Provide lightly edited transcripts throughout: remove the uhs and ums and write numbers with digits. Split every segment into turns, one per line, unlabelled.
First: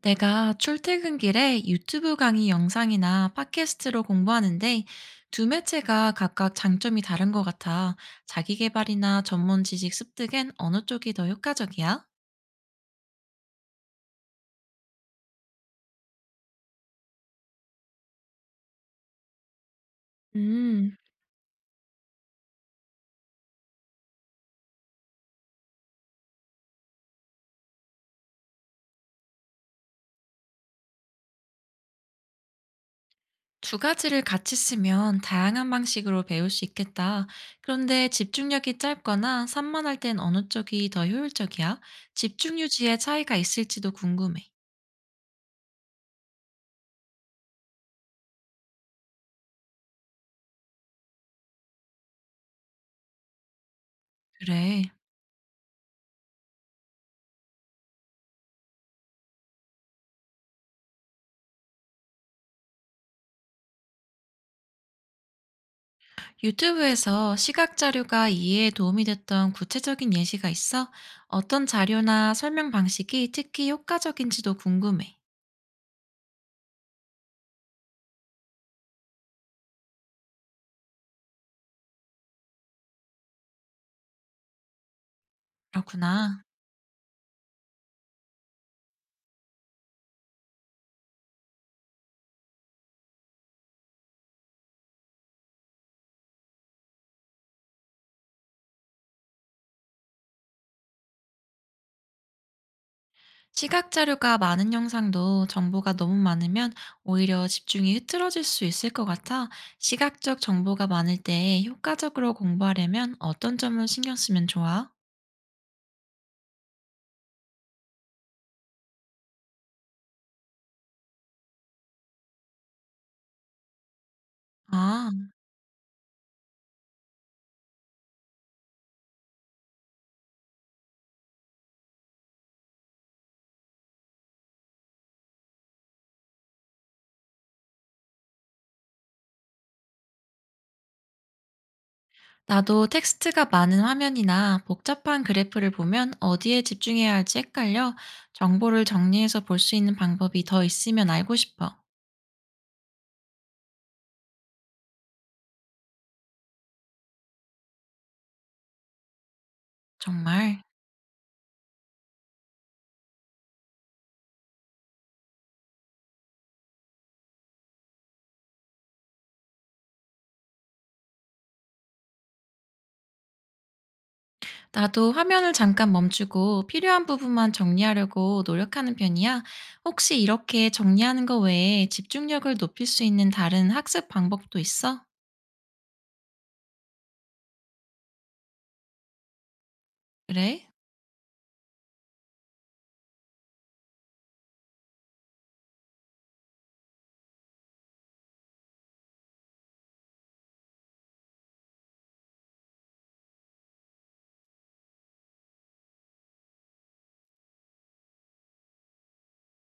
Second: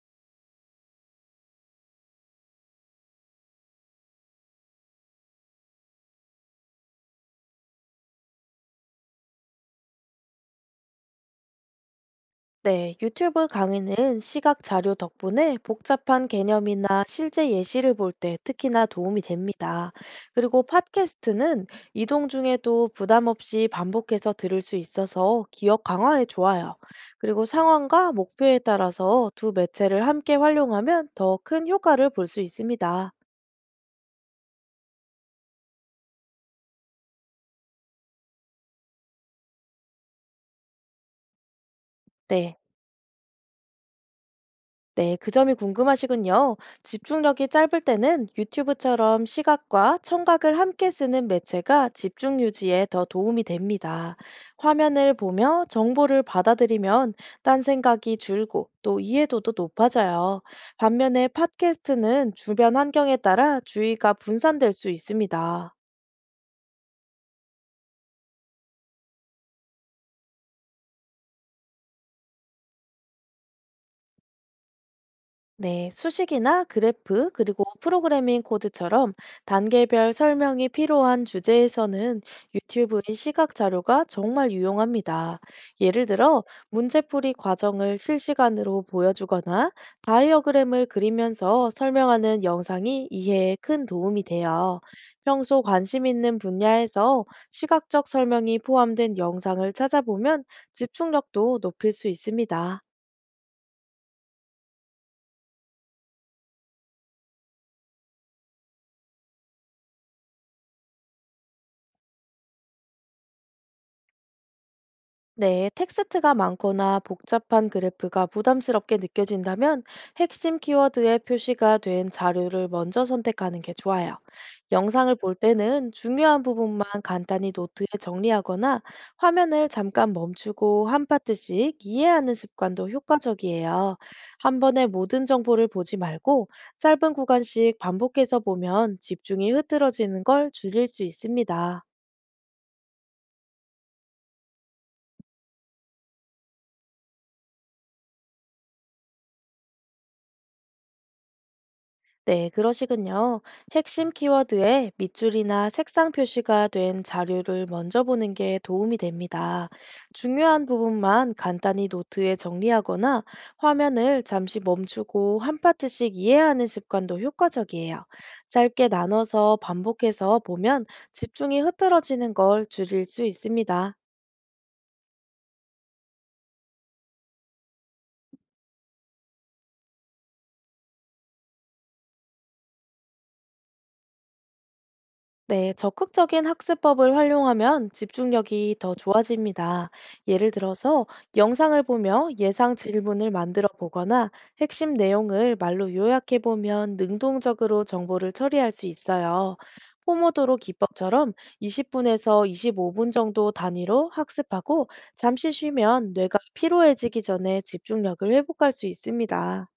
내가 출퇴근길에 유튜브 강의 영상이나 팟캐스트로 공부하는데 두 매체가 각각 장점이 다른 것 같아. 자기계발이나 전문 지식 습득엔 어느 쪽이 더 효과적이야?
네, 유튜브 강의는 시각 자료 덕분에 복잡한 개념이나 실제 예시를 볼 때 특히나 도움이 됩니다. 그리고
음,
팟캐스트는 이동 중에도 부담 없이 반복해서 들을 수 있어서 기억 강화에 좋아요. 그리고 상황과 목표에 따라서 두 매체를 함께 활용하면 더 큰 효과를 볼 수 있습니다.
두 가지를 같이 쓰면 다양한 방식으로 배울 수 있겠다. 그런데 집중력이 짧거나 산만할 땐 어느 쪽이 더 효율적이야?
네.
집중 유지에 차이가 있을지도 궁금해.
네, 그 점이 궁금하시군요. 집중력이 짧을 때는 유튜브처럼 시각과 청각을 함께 쓰는 매체가 집중 유지에 더 도움이 됩니다.
그래.
화면을 보며 정보를 받아들이면 딴 생각이 줄고 또 이해도도 높아져요. 반면에 팟캐스트는 주변 환경에 따라 주의가 분산될 수 있습니다.
유튜브에서 시각 자료가 이해에 도움이 됐던 구체적인 예시가 있어? 어떤 자료나 설명 방식이 특히 효과적인지도 궁금해.
네, 수식이나 그래프, 그리고 프로그래밍 코드처럼 단계별 설명이 필요한 주제에서는 유튜브의 시각 자료가 정말 유용합니다. 예를
그렇구나.
들어, 문제풀이 과정을 실시간으로 보여주거나 다이어그램을 그리면서 설명하는 영상이 이해에 큰 도움이 돼요. 평소 관심 있는 분야에서 시각적 설명이 포함된 영상을 찾아보면 집중력도 높일 수 있습니다.
시각 자료가 많은 영상도 정보가 너무 많으면 오히려 집중이 흐트러질 수 있을 것 같아. 시각적 정보가 많을 때 효과적으로 공부하려면 어떤 점을 신경 쓰면 좋아?
네, 텍스트가 많거나 복잡한 그래프가 부담스럽게 느껴진다면 핵심 키워드에 표시가 된 자료를 먼저 선택하는 게 좋아요.
아.
영상을 볼 때는 중요한 부분만 간단히 노트에 정리하거나 화면을 잠깐 멈추고 한 파트씩 이해하는 습관도 효과적이에요. 한 번에 모든 정보를 보지 말고 짧은 구간씩 반복해서 보면 집중이 흐트러지는 걸 줄일 수 있습니다.
나도 텍스트가 많은 화면이나 복잡한 그래프를 보면 어디에 집중해야 할지 헷갈려 정보를 정리해서 볼 수 있는 방법이 더 있으면 알고 싶어.
네, 그러시군요. 핵심 키워드에 밑줄이나 색상 표시가 된 자료를 먼저 보는 게 도움이 됩니다.
정말.
중요한 부분만 간단히 노트에 정리하거나 화면을 잠시 멈추고 한 파트씩 이해하는 습관도 효과적이에요. 짧게 나눠서 반복해서 보면 집중이 흐트러지는 걸 줄일 수 있습니다.
나도 화면을 잠깐 멈추고 필요한 부분만 정리하려고 노력하는 편이야. 혹시 이렇게 정리하는 거 외에 집중력을 높일 수 있는 다른 학습 방법도 있어?
네, 적극적인 학습법을 활용하면 집중력이 더 좋아집니다. 예를
그래?
들어서 영상을 보며 예상 질문을 만들어 보거나 핵심 내용을 말로 요약해 보면 능동적으로 정보를 처리할 수 있어요. 포모도로 기법처럼 20분에서 25분 정도 단위로 학습하고 잠시 쉬면 뇌가 피로해지기 전에 집중력을 회복할 수 있습니다.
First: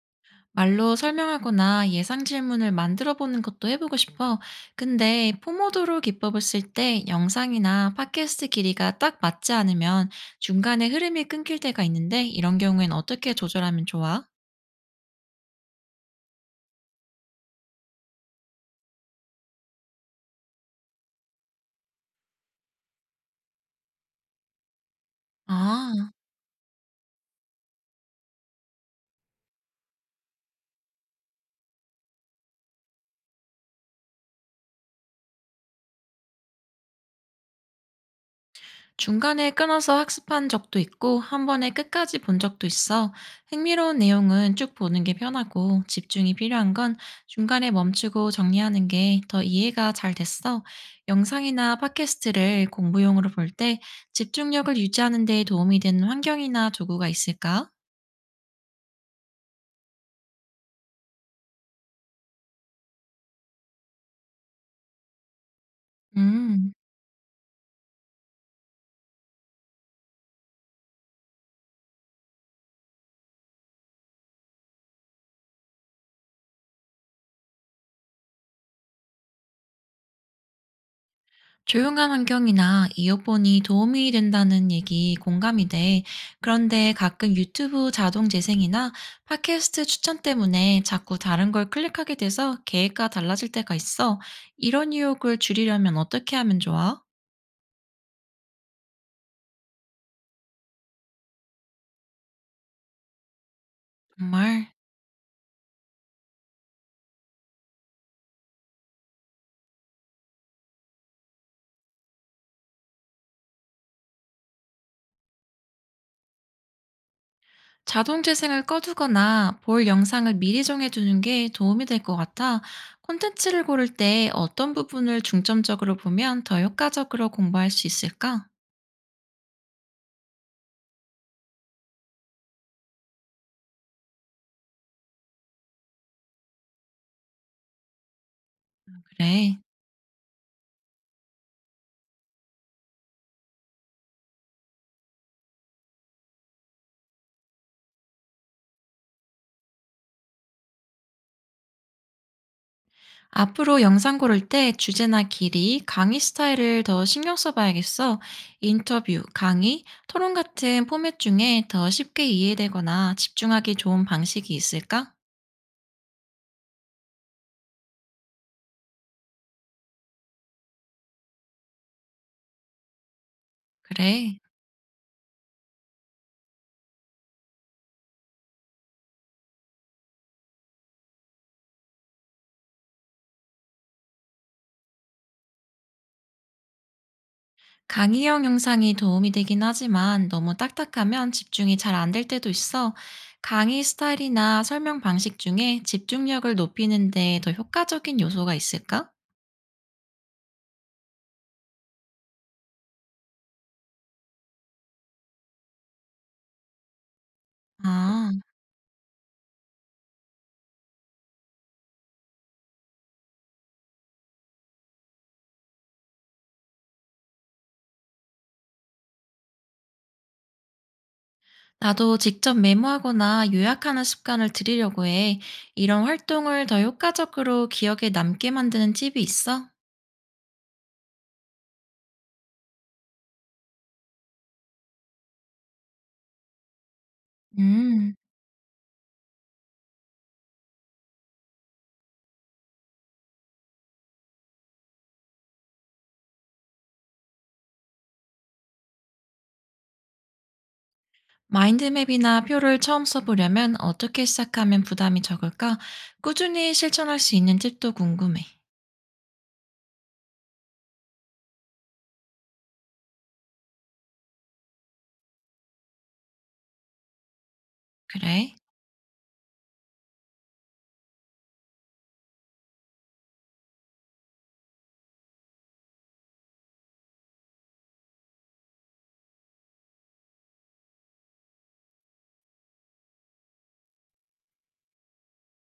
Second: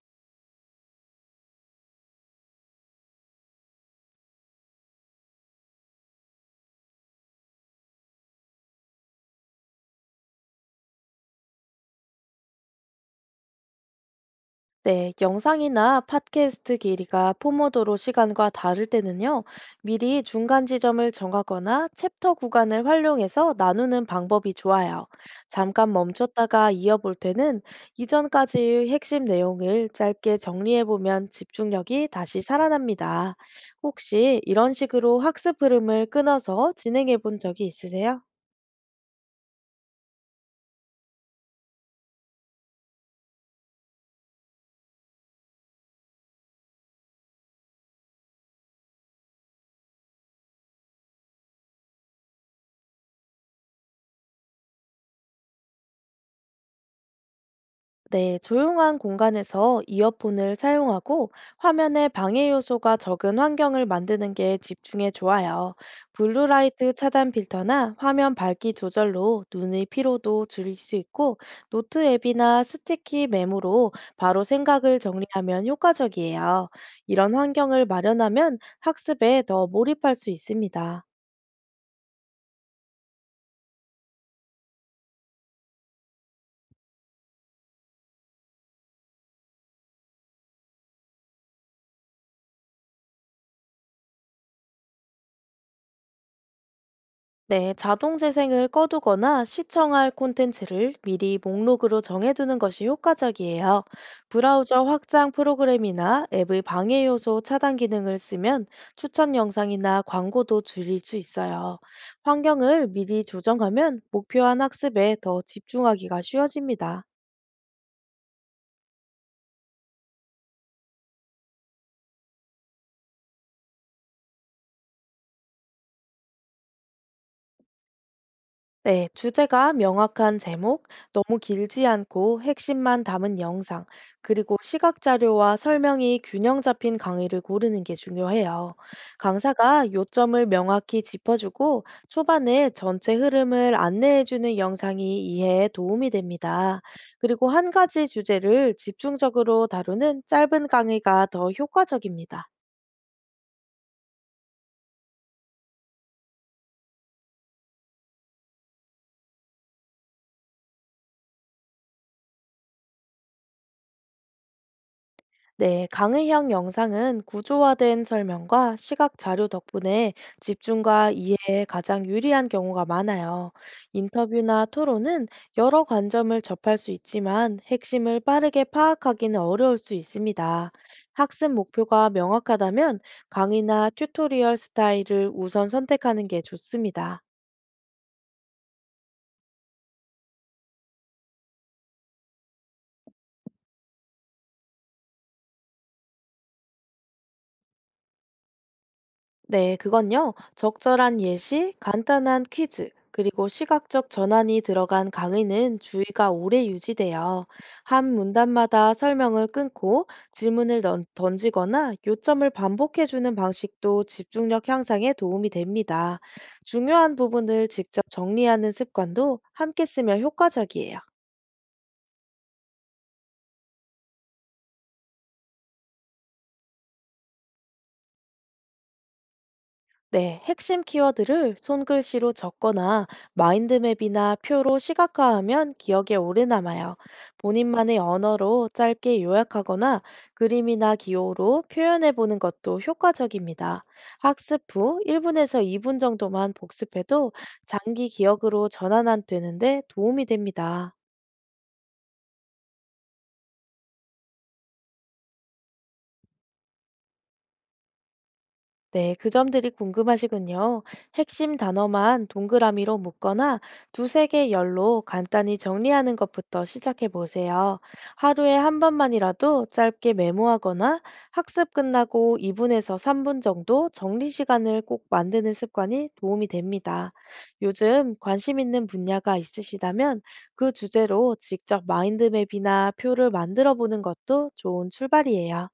말로 설명하거나 예상 질문을 만들어 보는 것도 해보고 싶어. 근데 포모도로 기법을 쓸 때 영상이나 팟캐스트 길이가 딱 맞지 않으면 중간에 흐름이 끊길 때가 있는데 이런 경우엔 어떻게 조절하면 좋아?
네, 영상이나 팟캐스트 길이가 포모도로 시간과 다를 때는요, 미리 중간 지점을 정하거나 챕터 구간을 활용해서 나누는 방법이 좋아요. 잠깐
아.
멈췄다가 이어볼 때는 이전까지의 핵심 내용을 짧게 정리해보면 집중력이 다시 살아납니다. 혹시 이런 식으로 학습 흐름을 끊어서 진행해본 적이 있으세요?
중간에 끊어서 학습한 적도 있고 한 번에 끝까지 본 적도 있어. 흥미로운 내용은 쭉 보는 게 편하고 집중이 필요한 건 중간에 멈추고 정리하는 게 더 이해가 잘 됐어. 영상이나 팟캐스트를 공부용으로 볼 때 집중력을 유지하는 데 도움이 되는 환경이나 도구가 있을까?
네, 조용한 공간에서 이어폰을 사용하고 화면에 방해 요소가 적은 환경을 만드는 게 집중에 좋아요.
음.
블루라이트 차단 필터나 화면 밝기 조절로 눈의 피로도 줄일 수 있고, 노트 앱이나 스티키 메모로 바로 생각을 정리하면 효과적이에요. 이런 환경을 마련하면 학습에 더 몰입할 수 있습니다.
조용한 환경이나 이어폰이 도움이 된다는 얘기 공감이 돼. 그런데 가끔 유튜브 자동 재생이나 팟캐스트 추천 때문에 자꾸 다른 걸 클릭하게 돼서 계획과 달라질 때가 있어. 이런 유혹을 줄이려면 어떻게 하면 좋아?
네, 자동 재생을 꺼두거나 시청할 콘텐츠를 미리 목록으로 정해두는 것이 효과적이에요.
정말.
브라우저 확장 프로그램이나 앱의 방해 요소 차단 기능을 쓰면 추천 영상이나 광고도 줄일 수 있어요. 환경을 미리 조정하면 목표한 학습에 더 집중하기가 쉬워집니다.
자동 재생을 꺼두거나 볼 영상을 미리 정해두는 게 도움이 될 것 같아. 콘텐츠를 고를 때 어떤 부분을 중점적으로 보면 더 효과적으로 공부할 수 있을까?
네, 주제가 명확한 제목, 너무 길지 않고 핵심만 담은 영상, 그리고 시각 자료와 설명이 균형 잡힌 강의를 고르는 게 중요해요.
그래.
강사가 요점을 명확히 짚어주고 초반에 전체 흐름을 안내해주는 영상이 이해에 도움이 됩니다. 그리고 한 가지 주제를 집중적으로 다루는 짧은 강의가 더 효과적입니다.
앞으로 영상 고를 때 주제나 길이, 강의 스타일을 더 신경 써봐야겠어. 인터뷰, 강의, 토론 같은 포맷 중에 더 쉽게 이해되거나 집중하기 좋은 방식이 있을까?
네, 강의형 영상은 구조화된 설명과 시각 자료 덕분에 집중과 이해에 가장 유리한 경우가 많아요.
그래.
인터뷰나 토론은 여러 관점을 접할 수 있지만 핵심을 빠르게 파악하기는 어려울 수 있습니다. 학습 목표가 명확하다면 강의나 튜토리얼 스타일을 우선 선택하는 게 좋습니다.
강의형 영상이 도움이 되긴 하지만 너무 딱딱하면 집중이 잘 안 될 때도 있어. 강의 스타일이나 설명 방식 중에 집중력을 높이는 데 더 효과적인 요소가 있을까?
네, 그건요. 적절한 예시, 간단한 퀴즈, 그리고 시각적 전환이 들어간 강의는 주의가 오래 유지돼요. 한
아.
문단마다 설명을 끊고 질문을 던지거나 요점을 반복해주는 방식도 집중력 향상에 도움이 됩니다. 중요한 부분을 직접 정리하는 습관도 함께 쓰면 효과적이에요.
나도 직접 메모하거나 요약하는 습관을 들이려고 해. 이런 활동을 더 효과적으로 기억에 남게 만드는 팁이 있어?
네, 핵심 키워드를 손글씨로 적거나 마인드맵이나 표로 시각화하면 기억에 오래 남아요. 본인만의
음,
언어로 짧게 요약하거나 그림이나 기호로 표현해 보는 것도 효과적입니다. 학습 후 1분에서 2분 정도만 복습해도 장기 기억으로 전환 안 되는데 도움이 됩니다.
마인드맵이나 표를 처음 써보려면 어떻게 시작하면 부담이 적을까? 꾸준히 실천할 수 있는 팁도 궁금해.
네, 그 점들이 궁금하시군요. 핵심 단어만 동그라미로 묶거나 두세 개 열로 간단히 정리하는 것부터 시작해 보세요. 하루에
그래?
한 번만이라도 짧게 메모하거나 학습 끝나고 2분에서 3분 정도 정리 시간을 꼭 만드는 습관이 도움이 됩니다. 요즘 관심 있는 분야가 있으시다면 그 주제로 직접 마인드맵이나 표를 만들어 보는 것도 좋은 출발이에요.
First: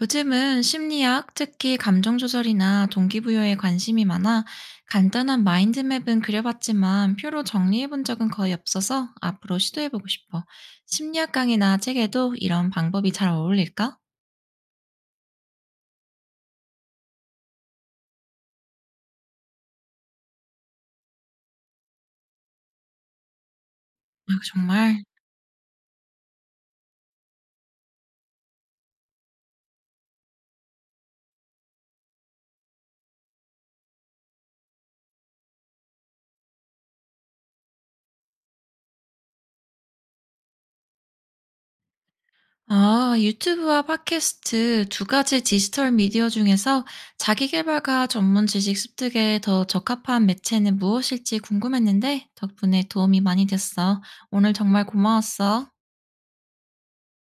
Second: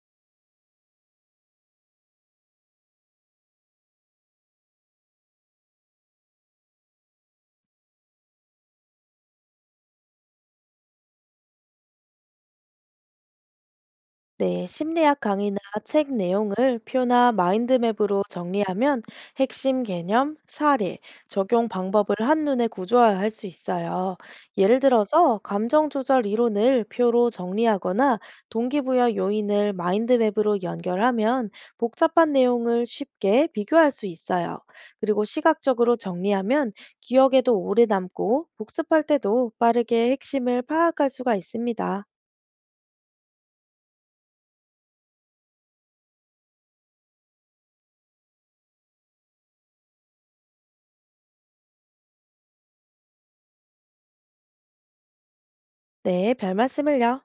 요즘은 심리학, 특히 감정 조절이나 동기부여에 관심이 많아 간단한 마인드맵은 그려봤지만 표로 정리해본 적은 거의 없어서 앞으로 시도해보고 싶어. 심리학 강의나 책에도 이런 방법이 잘 어울릴까?
네, 심리학 강의나 책 내용을 표나 마인드맵으로 정리하면 핵심 개념, 사례, 적용 방법을 한눈에 구조화할 수 있어요.
아,
예를
정말.
들어서 감정 조절 이론을 표로 정리하거나 동기부여 요인을 마인드맵으로 연결하면 복잡한 내용을 쉽게 비교할 수 있어요. 그리고 시각적으로 정리하면 기억에도 오래 남고 복습할 때도 빠르게 핵심을 파악할 수가 있습니다.
아, 유튜브와 팟캐스트 두 가지 디지털 미디어 중에서 자기계발과 전문 지식 습득에 더 적합한 매체는 무엇일지 궁금했는데 덕분에 도움이 많이 됐어. 오늘 정말 고마웠어.
네, 별 말씀을요.